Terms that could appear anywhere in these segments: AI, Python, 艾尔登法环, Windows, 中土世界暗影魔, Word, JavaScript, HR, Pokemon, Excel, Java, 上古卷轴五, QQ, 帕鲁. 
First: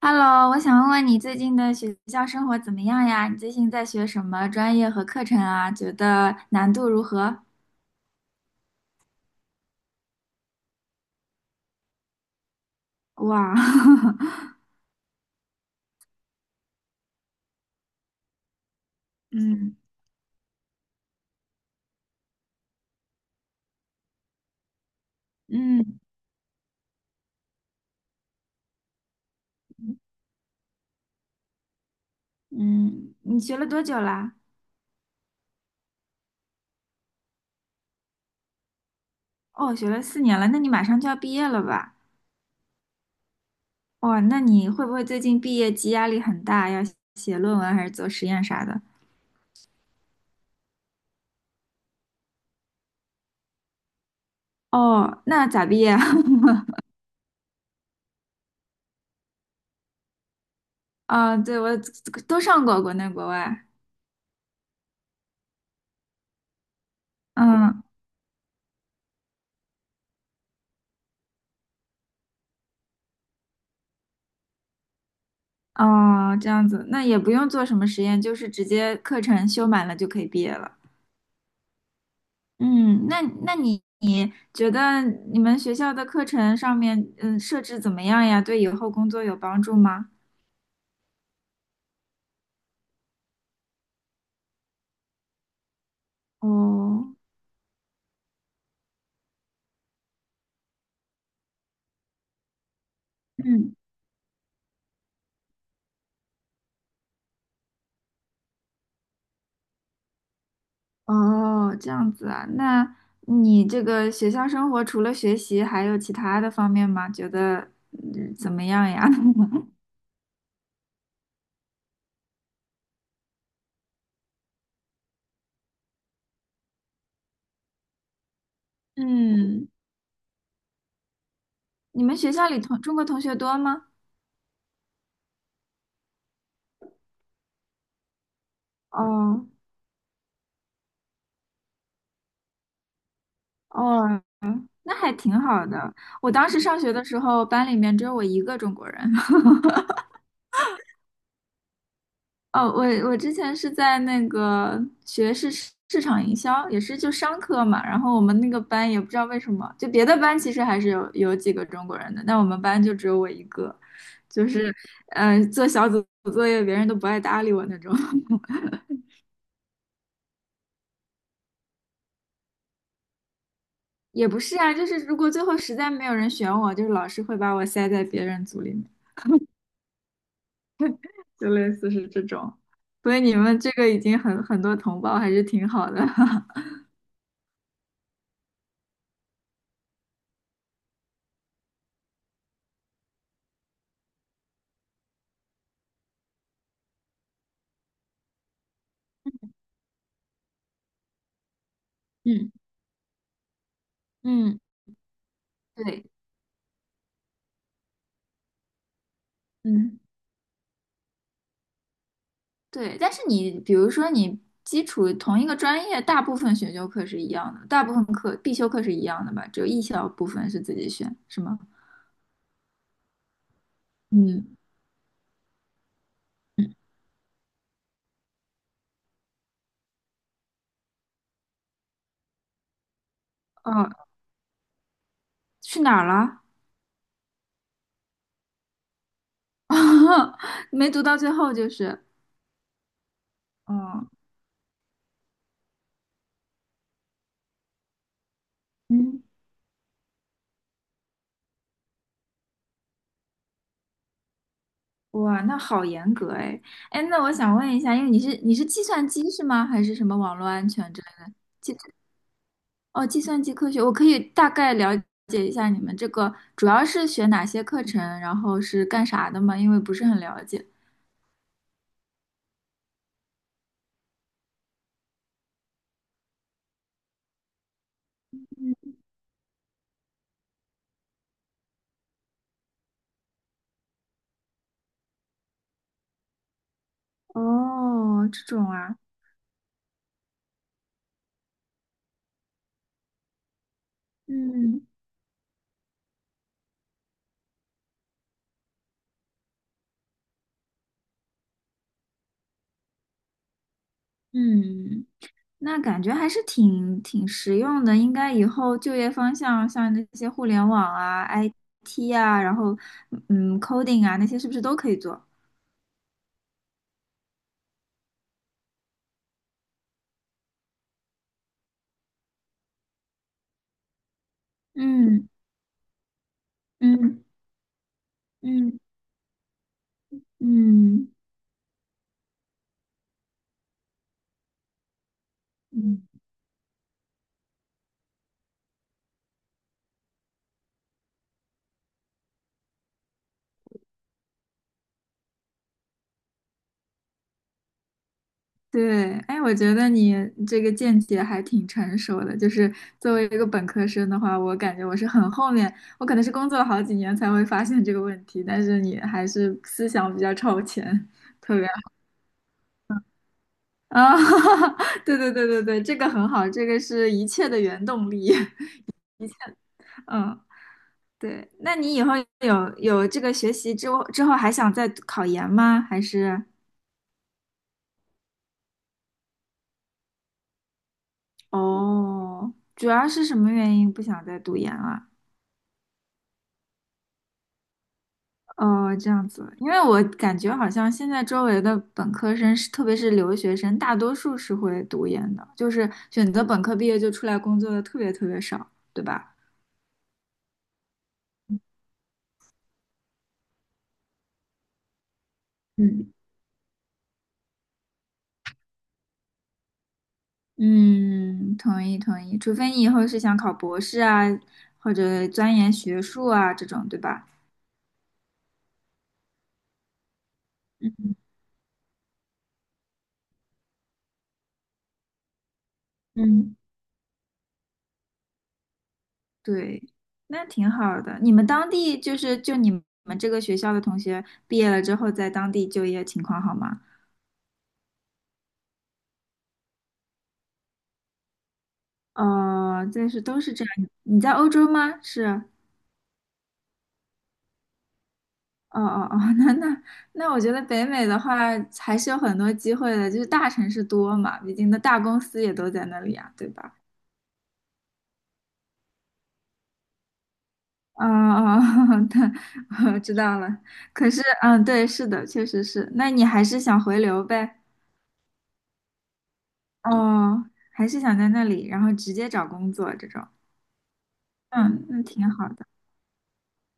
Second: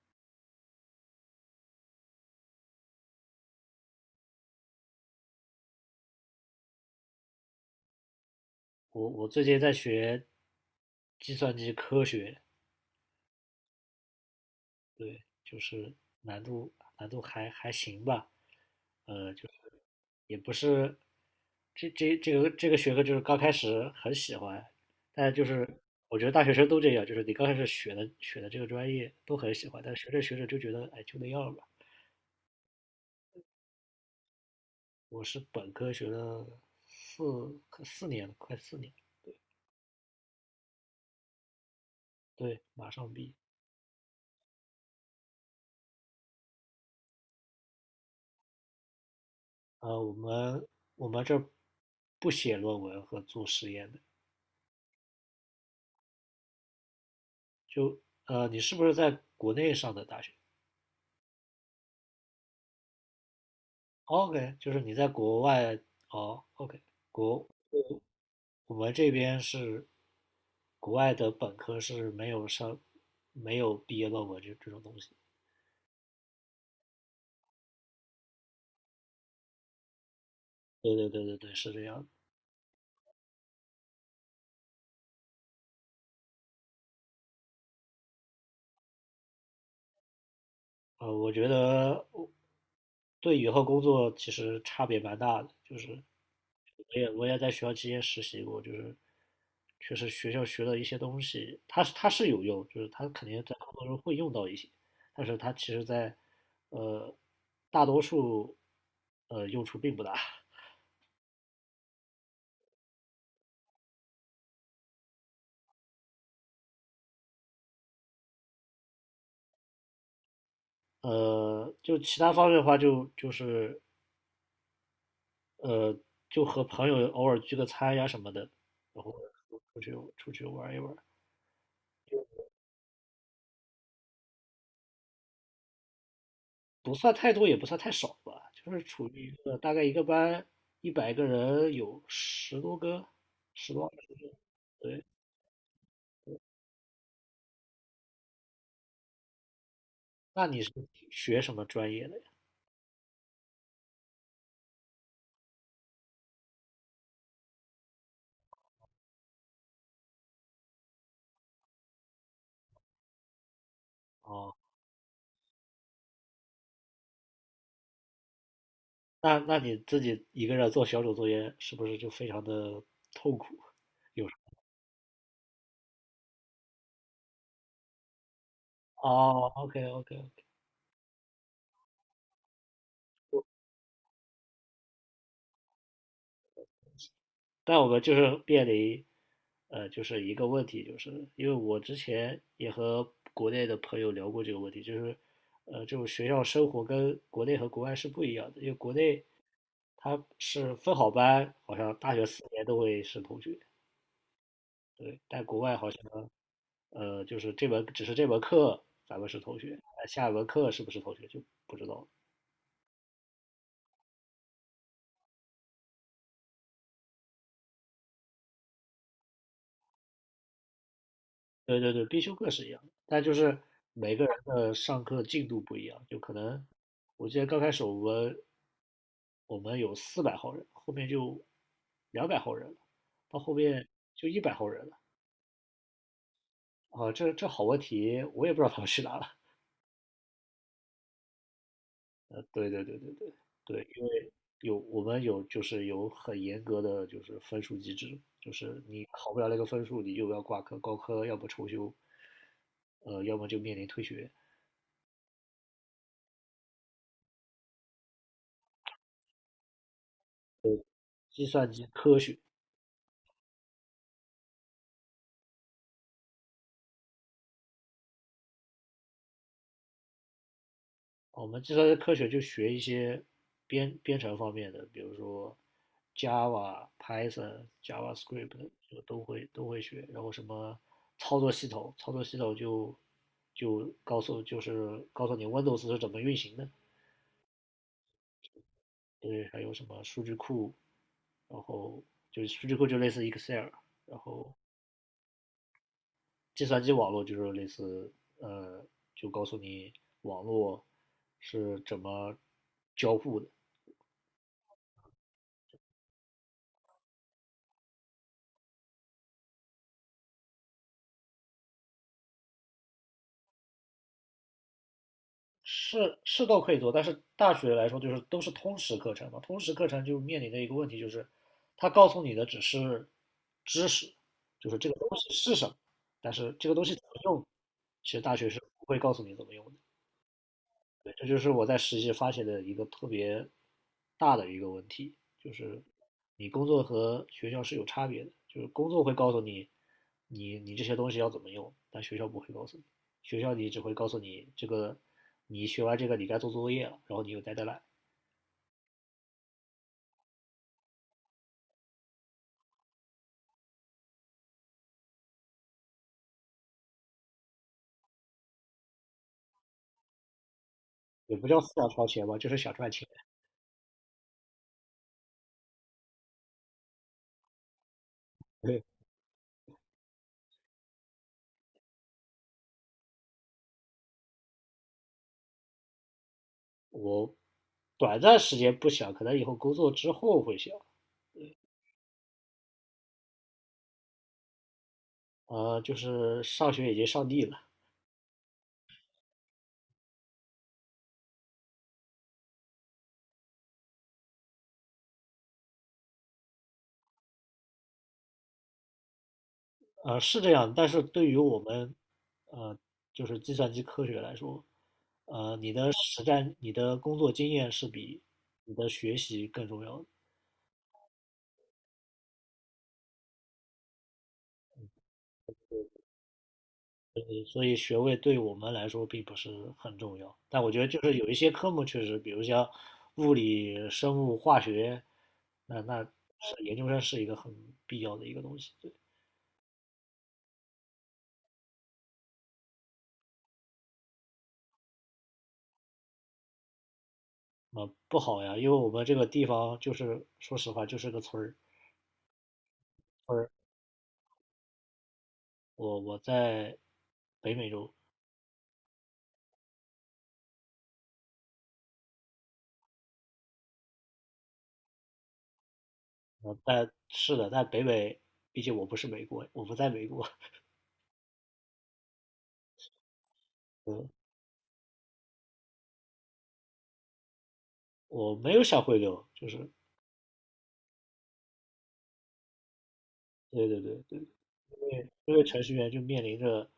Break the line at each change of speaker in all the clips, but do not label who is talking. Hello，我想问问你最近的学校生活怎么样呀？你最近在学什么专业和课程啊？觉得难度如何？
我最近在学计算机科学。
哇，
对，就是难度难度还行吧，就是
嗯
也不是，这个学科就是刚开始很喜欢，但就是
嗯
我觉得大学生都这样，就是你刚开始学的这个专业都很喜欢，但学着学着就觉得哎就那样吧。
嗯，你学了多久啦？
我是本科学了四年了，快四年，
哦，学了4年了，那你马上就要毕业了吧？
对，马上毕业。
哇，那你会不会最近毕业季压力很大，要写论文还是做实验啥的？
呃，我们我们这儿不写论文和做实验的。
哦，那咋毕业啊？
就你是不是在国内上的大学？
啊，对，我都上过国内国外，
哦？OK,就是你在国外，哦，OK,国，
嗯。
我们这边是，国外的本科是没有上，没有毕业论文这种东西。
哦，这样子，那也不用做什么实验，就是直接课程修满了就可以毕业了。
对对对对对是这样的。
嗯，那你觉得你们学校的课程上面，设置怎么样呀？对以后工作有帮助吗？
呃，我觉得对以后工作其实差别蛮大的，就是
哦，
我也在学校期间实习过，就是确实学校学的一些东西，它是有用，就是它肯定在工
嗯，
作中会用到一些，但是它其实在呃大多数用处并不大。
哦，这样子啊，那你这个学校生活除了学习，还有其他的方面吗？觉得，怎么样呀？
就其他方面的话就，就是呃，就和朋友偶尔聚个餐呀什么的，然后
嗯，
出去玩一玩。
你们学校里同中国同学多吗？
不算太多，也不算太少吧，就是处于一
哦
个大概一个班100个人，有10多个，十多二十
哦，
个。
那
对。
还挺好的。我当时上学的时候，班里面只有我一个中国人。
那你是学什么专业的呀？
哦，我之前是在那个学市场营销，也是就商科嘛。然后我们那个班也不知道为什么，就别的班其实还是有几个中国人的，但我们班就只有我一个，就
哦，
是做小组作业别人都不爱搭理我那种。
那你自己一个人做小组作业，是不是就非常的痛苦？
也
有，
不是啊，就是如果最后实在没有人选我，就是老师会把我塞在别人组里面。
哦，OK OK OK。
就类似是这种。所以你们这个已经很多同胞还是挺好的。
但我们就是面临，就是一个问题，就是因为我之前也和国内的朋友聊过这个问题，就是就种学校生活跟国内和国外是不一样的，因为国内他是分好班，好像大学四
嗯
年都会是同学。
嗯，
对，但国外好像
对
就是这门课咱们是同学，
嗯，
但下一门课是不是同学就不知道了。
对，但是你比如说你基础同一个专业，大部分选修课是一样的，大部分课必修课是一样的吧？只有一小部分是自己选，是吗？
对对对必修课是一样的，但就是每个人
嗯，
的上课进度不一样，就可能
嗯，
我记得刚开始我们我们有400号人，后面就200号人了，到后面
哦，
就100号人了。
去哪儿了？
啊，这好问题，我也不知道他们去哪了。
没读到最后就是，
呃，对对对对对对,因
哦
为我们有就是有很严格的就是分数机制，就是你
嗯，
考不了那个分数，你就要挂科、高科，要么重修，要么就面临退学。
哇，那好严格哎哎，那我想问一下，因为你是计算机是吗？还是什么网络安全之类的？
计算机科学。
哦，计算机科学，我可以大概了解一下你们这个主要是学哪些课程，然后是干啥的吗？因为不是很了解。
我们计算机科学就学一些编程方面的，比如说 Java、Python、JavaScript 就都会学，然后什么操作系统，操作系统就就告诉，就是告诉你 Windows 是怎么运行的。
哦，这种啊，
对，还有什么数据库，然后就是数据库就类似 Excel,然后
嗯
计算机网络就是类似，呃，就告诉你网络是怎么交互的。
嗯，那感觉还是挺实用的，应该以后就业方向像那些互联网啊、IT 啊，然后coding 啊那些是不是都可以做？
是，是都可以做，但是大学来说就是都是通识课程嘛，通识课程就面临的一个问题就是，它告诉你的只是知识，就是这个东
嗯
西是什么，但是这个东西怎么
嗯
用，其实大学是
嗯
不会告诉你怎么用的。
嗯
对，这就是我在实习发现的一个特别大的一个问题，就是
嗯。
你工作和学校是有差别的，就是工作会告诉你，你这些东西要怎么用，但学校不会告诉你，学校你只会告诉你这个，你学完这个你该做作业了，然后你又带 e 来。
对，哎，我觉得你这个见解还挺成熟的。就是作为一个本科生的话，我感觉我是很后面，我可能是工作了好几年才会发现这个问题。但是你还是思想比较超前，
也不
特
叫
别
思想超前吧，就是想赚钱。
啊，对对对对对，这个很好，这个是一切的原动力。
对。
嗯，对。那你以后有这个学习之后还想再考研吗？还是
我短暂时间不想，可能以后工作之后会想。
哦，主要是什么原因不想再读研了？
就是上学已经上腻了。
哦，这样子，因为我感觉好像现在周围的本科生是，特别是留学生，大多数是会读研的，就是选择本科毕业就出来工作的特别特别少，对吧？
是这样，但是对于我们，呃，就是计算机科学来说，你的
嗯，
实战、你的工作经验是比你的学习更重要的，
嗯，同意同意，除非你以后是想考博士啊，或者钻研学术啊这种，对吧？
所以学位对我们来说并不是很重要。但我觉得就是有一些科目确实，比如像物理、生物、化学，那
嗯，
是研究生是一个很必要的一个东西。对。
对，那挺好的。你们当地就你们这个学校的同学毕业了之后，在当地就业情况好吗？
不好呀，因为我们这个地方就是说实话就是个村儿，
哦，这是
村
都
儿。
是这样。你在欧洲吗？是，
我在北美洲。
哦哦哦，那那那，我觉得北美的话还是有很多机会的，就是大城市多嘛，毕竟的大公司也都在那里呀，对吧？
但是的，在北美，毕竟我不是美国，我不在美国。
哦哦，对，我知道 了。
嗯。
可是，嗯，对，是的，确实是。那你还是想回流呗？
我没有小回流，就是
哦，还是想在那里，然后直接找工作这种。
对对对对
嗯，
因
那
为
挺
因为
好
程
的。
序员就面临着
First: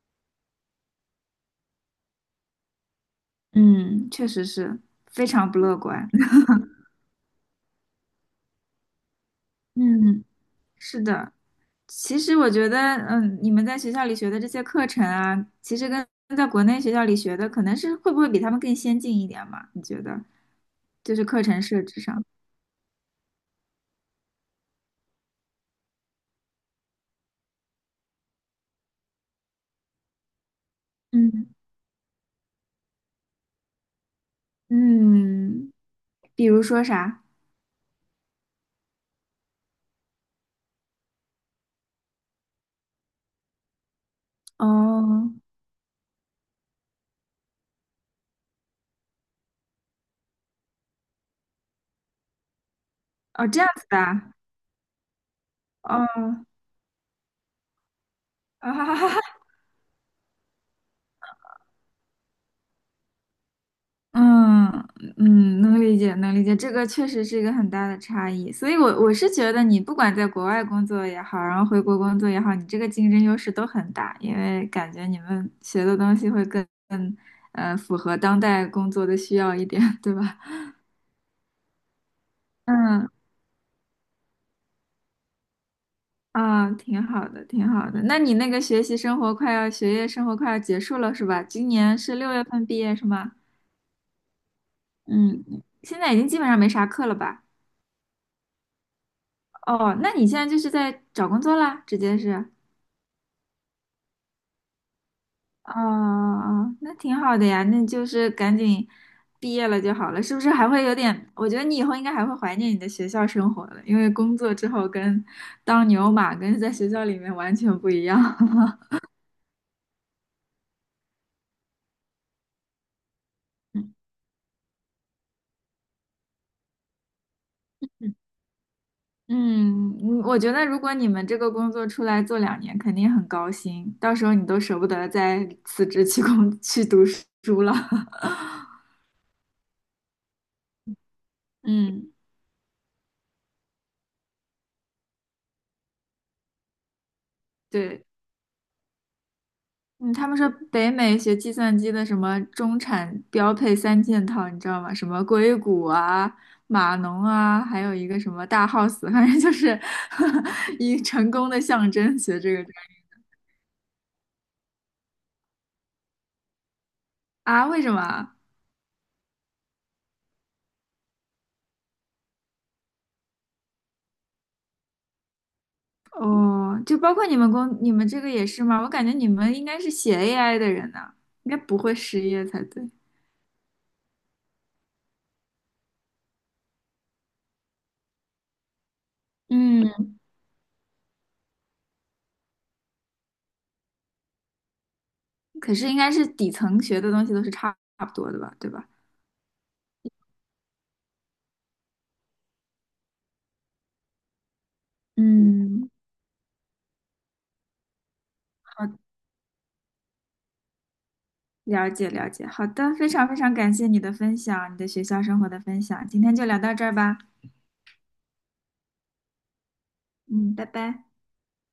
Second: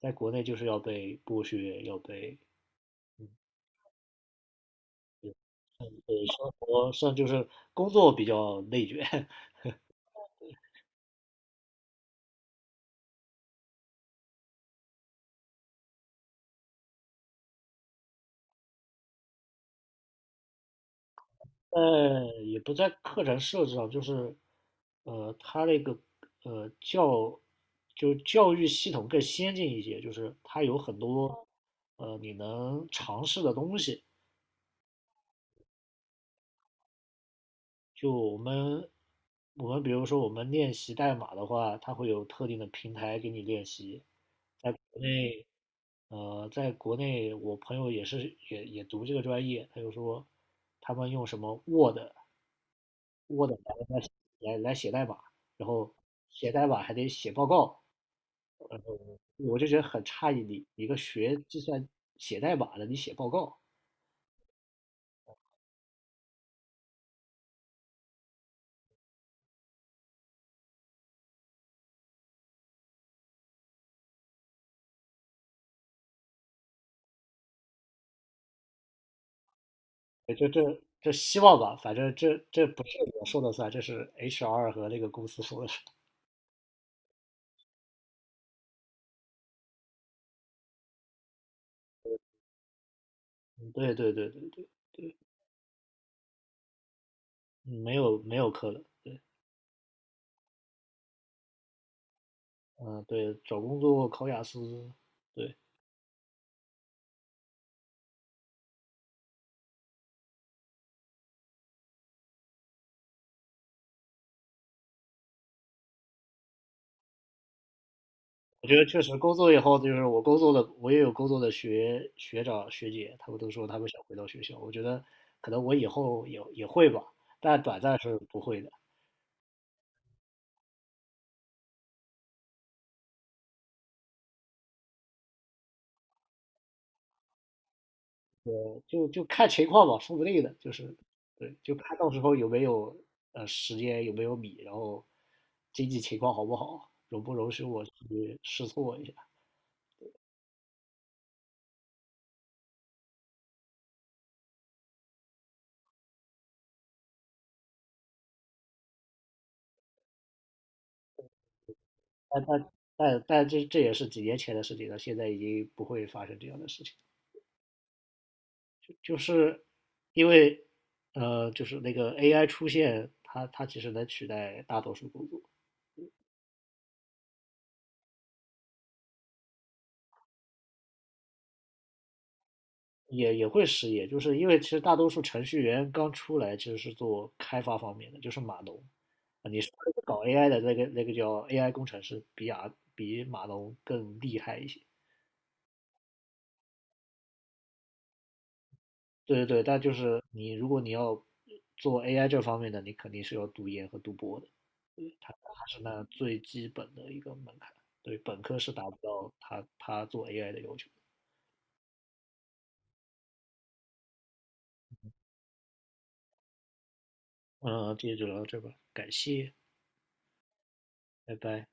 在国内就是要被剥削，要被，嗯，
嗯，确实是非常不乐观。
对，生活上就是工作比较内卷。
嗯，是的。其实我觉得，你们在学校里学的这些课程啊，其实跟在国内学校里学的，可能是会不会比他们更先进一点嘛？你觉得？就是课程设
但
置上，
也不在课程设置上，就是他那个呃教就教育系统更先进一些，就是它有很多
嗯
你能尝试的东西。
嗯，比如说啥？
就我们我们比如说我们练习代码的话，它会有特定的平台给你练习。在国
哦
内，在国内我朋友也是也读这个专业，他就说他们用什么 Word
哦，
Word
这样
来
子的
来
啊，
来来写代码，然后
哦，
写代码还得写报告，
啊
我就觉得很诧异，你一个学计算写代码的，你写报告？
嗯嗯，能理解，能理解，这个确实是一个很大的差异。所以我是觉得，你不管在国外工作也好，然后回国工作也好，你这个竞争优势都很大，因为感觉你们学的东西会更符合当代工作的需要一点，对吧？
这希望吧，反正这 不是
嗯
我说的算，这是 HR 和那个公司说的。
啊，挺好的，挺好的。那你那个学业生活快要结束了是吧？今年是6月份毕业是吗？
嗯，对对对对对
嗯，现在已经基本上没啥课了吧？
没有没有课了，
哦，那你现在就是在找工作啦，直接是。
嗯，对，找工作考雅思，对，
哦，哦那挺好的呀，那就是赶紧毕业了就好了，是不是还会有点？我觉得你以后应该还会怀念你的学校生活的，因为工作之后跟当牛马跟在学校里面完全不一样。
我觉得 确实工作以后，就是我工作的，我也有工作的学学长学姐，他们都说他们想回到学校，我觉得可能我以后也会吧，但短暂是不会的。
嗯，嗯我觉得如果你们这个工作出来做2年，肯定很高薪，到时候你都舍不得再辞职去读书了。
就看情况吧，说不定的，就是对，就看到
嗯，
时候有没有时间，有没有米，然后经济情况好不好，容不容许我
对。
去试错一下。
嗯，他们说北美学计算机的什么中产标配三件套，你知道吗？什么硅谷啊、码农啊，还有一个什么大 house，反正就是 一成功的象征。学这个专业
但这也是几年前的事情了，现在已经不会发生这样的事情，
啊？为什么啊
就是因为就是那个 AI 出现，它其实能取代大多数工作。
哦，就包括你们这个也是吗？我感觉你们应该是写 AI 的人呐、应该不会失业才对。
也会失业，就是因为其实大多数程序员刚出来其实是做开发方面的，就是码农啊。你是
嗯，
搞 AI 的，那个叫 AI 工程师，比码农更厉害一些。
可是应该是底层学的东西都是差不多的吧，对吧？
对对对但就是你如果你要做 AI 这方面的，你肯定是要读研和读博的。对，它还是
嗯，
那最基本的一个门槛。对，本科是达不
好
到它做 AI 的要求。
了解了解，好的，非常非常感谢你的分享，你的学校生活的分享，今天就聊到这儿吧，
嗯，今天就聊到这吧，感谢，
嗯，拜拜。
拜拜。